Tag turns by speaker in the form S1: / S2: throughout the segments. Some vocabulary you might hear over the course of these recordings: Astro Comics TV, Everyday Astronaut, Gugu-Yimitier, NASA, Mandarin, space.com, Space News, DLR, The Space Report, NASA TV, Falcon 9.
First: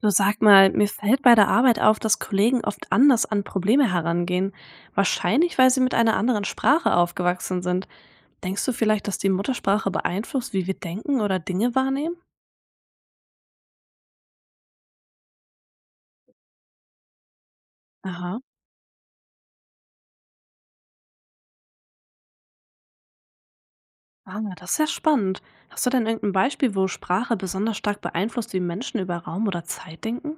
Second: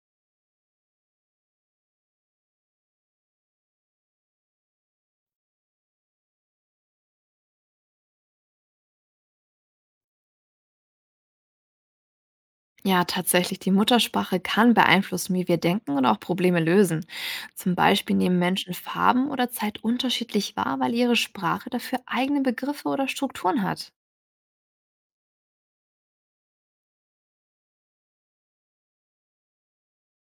S1: Du, sag mal, mir fällt bei der Arbeit auf, dass Kollegen oft anders an Probleme herangehen. Wahrscheinlich, weil sie mit einer anderen Sprache aufgewachsen sind. Denkst du vielleicht, dass die Muttersprache beeinflusst, wie wir denken oder Dinge wahrnehmen?
S2: Ja, tatsächlich. Die Muttersprache kann beeinflussen, wie wir denken und auch Probleme lösen. Zum Beispiel nehmen
S1: Aha.
S2: Menschen Farben oder Zeit unterschiedlich wahr, weil ihre Sprache dafür eigene Begriffe oder Strukturen hat.
S1: Ah, na, das ist ja spannend. Hast du denn irgendein Beispiel, wo Sprache besonders stark beeinflusst, wie Menschen über Raum oder Zeit denken?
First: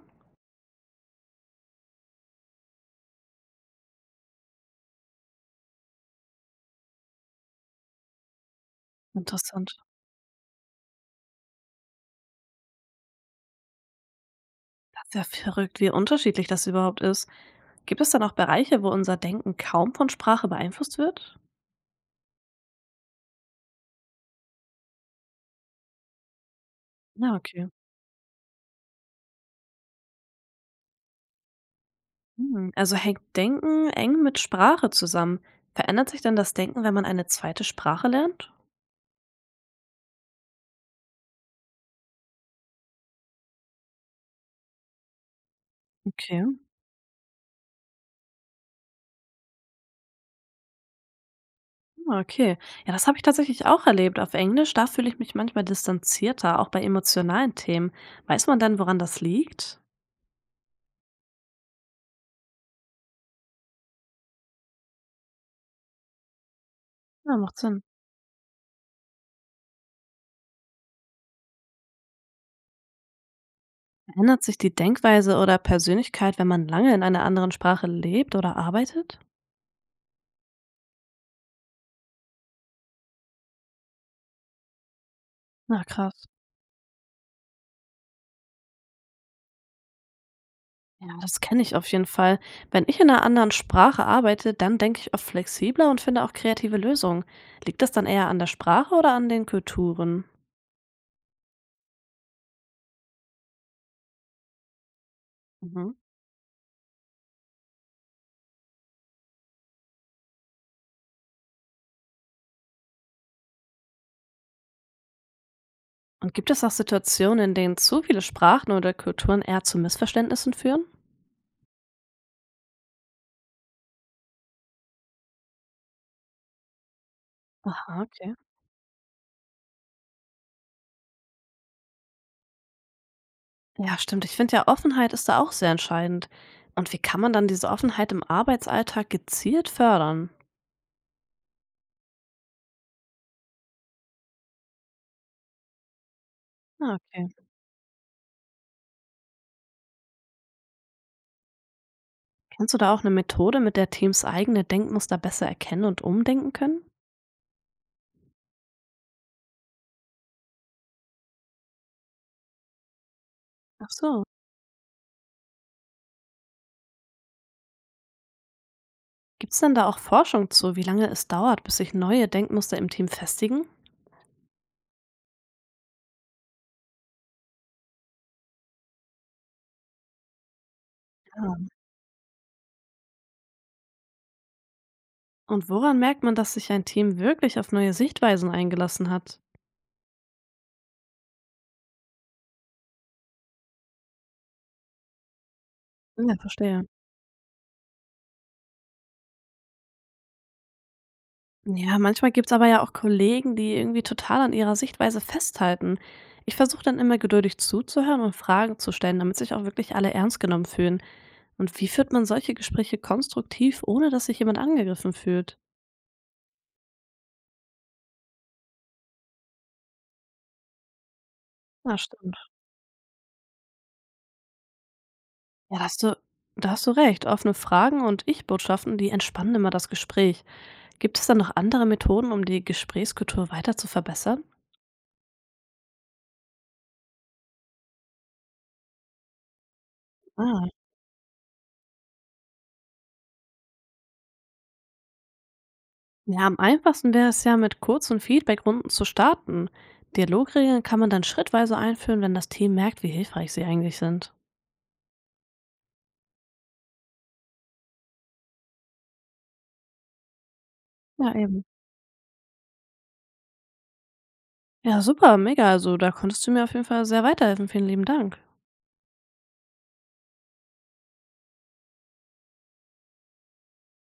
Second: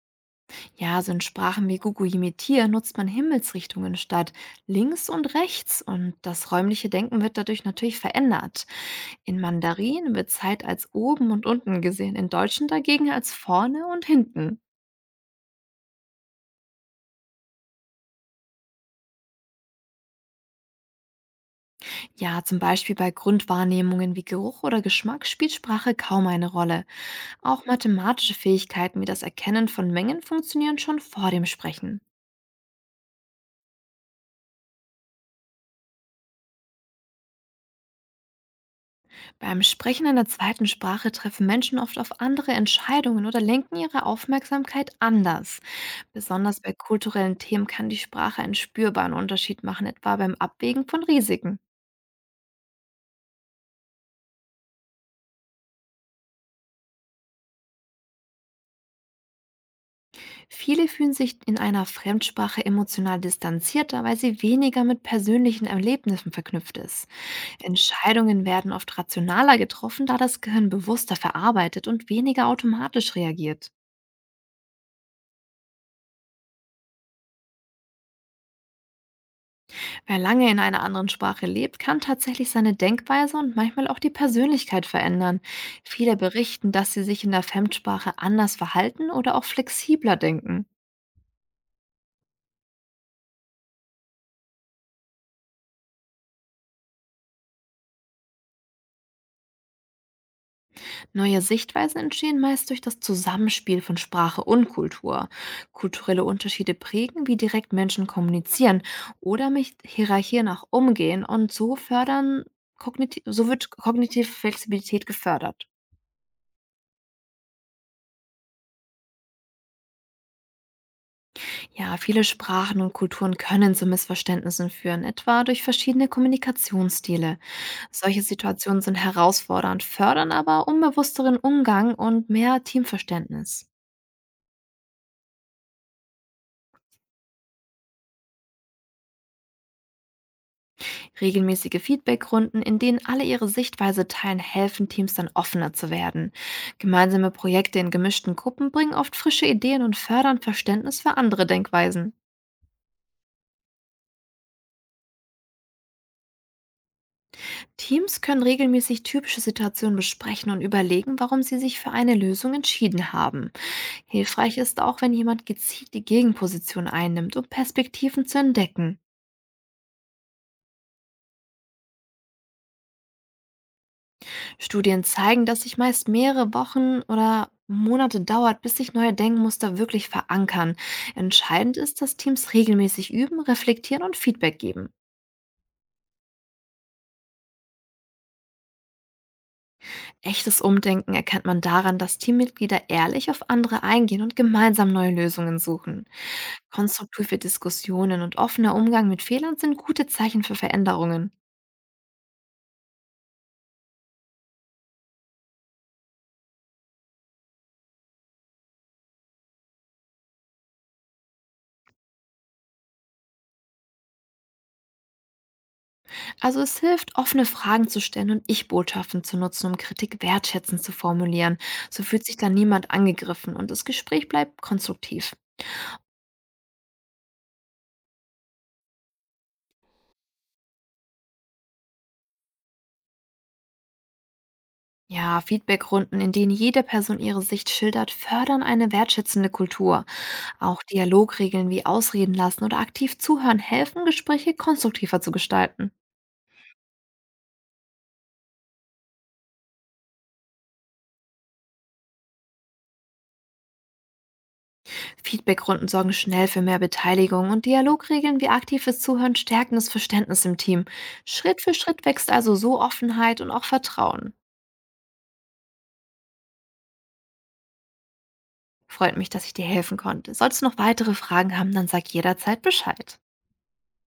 S2: Ja, so in Sprachen wie Gugu-Yimitier nutzt man Himmelsrichtungen statt links und rechts und das räumliche Denken wird dadurch natürlich verändert. In
S1: Interessant.
S2: Mandarin wird Zeit als oben und unten gesehen, in Deutschen dagegen als vorne und hinten.
S1: Das ist ja verrückt, wie unterschiedlich das überhaupt ist. Gibt es dann auch Bereiche, wo unser Denken kaum von Sprache beeinflusst wird?
S2: Ja, zum Beispiel bei Grundwahrnehmungen wie Geruch oder Geschmack spielt Sprache kaum eine Rolle.
S1: Na,
S2: Auch
S1: okay.
S2: mathematische Fähigkeiten wie das Erkennen von Mengen funktionieren schon vor dem Sprechen.
S1: Hm, also hängt Denken eng mit Sprache zusammen. Verändert sich denn das Denken, wenn man eine zweite Sprache lernt?
S2: Beim Sprechen einer zweiten Sprache treffen Menschen oft auf andere Entscheidungen oder lenken ihre Aufmerksamkeit anders.
S1: Okay,
S2: Besonders bei kulturellen Themen kann die Sprache einen spürbaren Unterschied machen, etwa beim Abwägen von Risiken.
S1: ah, okay. Ja, das habe ich tatsächlich auch erlebt. Auf Englisch, da fühle ich mich manchmal distanzierter, auch bei emotionalen Themen. Weiß man denn, woran das liegt?
S2: Viele fühlen sich in einer Fremdsprache emotional distanzierter, weil sie weniger mit persönlichen Erlebnissen verknüpft ist.
S1: Ja, macht Sinn.
S2: Entscheidungen werden oft rationaler getroffen, da das Gehirn bewusster verarbeitet und weniger automatisch reagiert.
S1: Verändert sich die Denkweise oder Persönlichkeit, wenn man lange in einer anderen Sprache lebt oder arbeitet?
S2: Wer lange in einer anderen Sprache lebt, kann tatsächlich seine Denkweise und manchmal auch die Persönlichkeit verändern.
S1: Na
S2: Viele
S1: krass.
S2: berichten, dass sie sich in der Fremdsprache anders verhalten oder auch flexibler denken.
S1: Ja, das kenne ich auf jeden Fall. Wenn ich in einer anderen Sprache arbeite, dann denke ich oft flexibler und finde auch kreative Lösungen. Liegt das dann eher an der Sprache oder an den Kulturen?
S2: Neue Sichtweisen entstehen meist durch das Zusammenspiel von Sprache und Kultur.
S1: Mhm.
S2: Kulturelle Unterschiede prägen, wie direkt Menschen kommunizieren oder mit Hierarchien auch umgehen, und so fördern Kogniti so wird kognitive Flexibilität gefördert.
S1: Und gibt es auch Situationen, in denen zu viele Sprachen oder Kulturen eher zu Missverständnissen führen?
S2: Ja, viele Sprachen und Kulturen können zu Missverständnissen führen, etwa durch verschiedene Kommunikationsstile.
S1: Aha,
S2: Solche
S1: okay.
S2: Situationen sind herausfordernd, fördern aber unbewussteren Umgang und mehr Teamverständnis.
S1: Ja, stimmt. Ich finde ja, Offenheit ist da auch sehr entscheidend. Und wie kann man dann diese Offenheit im Arbeitsalltag gezielt fördern?
S2: Regelmäßige Feedbackrunden, in denen alle ihre Sichtweise teilen, helfen Teams dann offener zu werden.
S1: Ah, okay.
S2: Gemeinsame Projekte in gemischten Gruppen bringen oft frische Ideen und fördern Verständnis für andere Denkweisen.
S1: Kennst du da auch eine Methode, mit der Teams eigene Denkmuster besser erkennen und umdenken können?
S2: Teams können regelmäßig typische Situationen besprechen und überlegen, warum sie sich für eine Lösung entschieden haben.
S1: Ach so.
S2: Hilfreich ist auch, wenn jemand gezielt die Gegenposition einnimmt, um Perspektiven zu entdecken.
S1: Gibt's denn da auch Forschung zu, wie lange es dauert, bis sich neue Denkmuster im Team festigen?
S2: Studien zeigen, dass sich meist mehrere Wochen oder Monate dauert, bis sich neue Denkmuster wirklich verankern.
S1: Ja.
S2: Entscheidend ist, dass Teams regelmäßig üben, reflektieren und Feedback geben.
S1: Und woran merkt man, dass sich ein Team wirklich auf neue Sichtweisen eingelassen hat?
S2: Echtes Umdenken erkennt man daran, dass Teammitglieder ehrlich auf andere eingehen und gemeinsam neue Lösungen suchen.
S1: Ja, verstehe.
S2: Konstruktive Diskussionen und offener Umgang mit Fehlern sind gute Zeichen für Veränderungen.
S1: Ja, manchmal gibt's aber ja auch Kollegen, die irgendwie total an ihrer Sichtweise festhalten. Ich versuche dann immer geduldig zuzuhören und Fragen zu stellen, damit sich auch wirklich alle ernst genommen fühlen. Und wie führt man solche Gespräche konstruktiv, ohne dass sich jemand angegriffen fühlt?
S2: Also es hilft, offene Fragen zu stellen und Ich-Botschaften zu nutzen, um Kritik wertschätzend zu formulieren.
S1: Ja,
S2: So fühlt sich
S1: stimmt.
S2: dann niemand angegriffen und das Gespräch bleibt konstruktiv.
S1: Ja, da hast du recht. Offene Fragen und Ich-Botschaften, die entspannen immer das Gespräch. Gibt es da noch andere Methoden, um die Gesprächskultur weiter zu verbessern?
S2: Ja, Feedbackrunden, in denen jede Person ihre Sicht schildert, fördern eine wertschätzende Kultur.
S1: Ah.
S2: Auch Dialogregeln wie Ausreden lassen oder aktiv zuhören helfen, Gespräche konstruktiver zu gestalten.
S1: Ja, am einfachsten wäre es ja, mit kurzen Feedbackrunden zu starten. Dialogregeln kann man dann schrittweise einführen, wenn das Team merkt, wie hilfreich sie eigentlich sind.
S2: Feedbackrunden sorgen schnell für mehr Beteiligung und Dialogregeln wie aktives Zuhören stärken das Verständnis im Team.
S1: Ja,
S2: Schritt
S1: eben.
S2: für Schritt wächst also so Offenheit und auch Vertrauen.
S1: Ja, super, mega. Also da konntest du mir auf jeden Fall sehr weiterhelfen. Vielen lieben Dank.
S2: Freut mich, dass ich dir helfen konnte. Solltest du noch weitere Fragen haben, dann sag jederzeit Bescheid.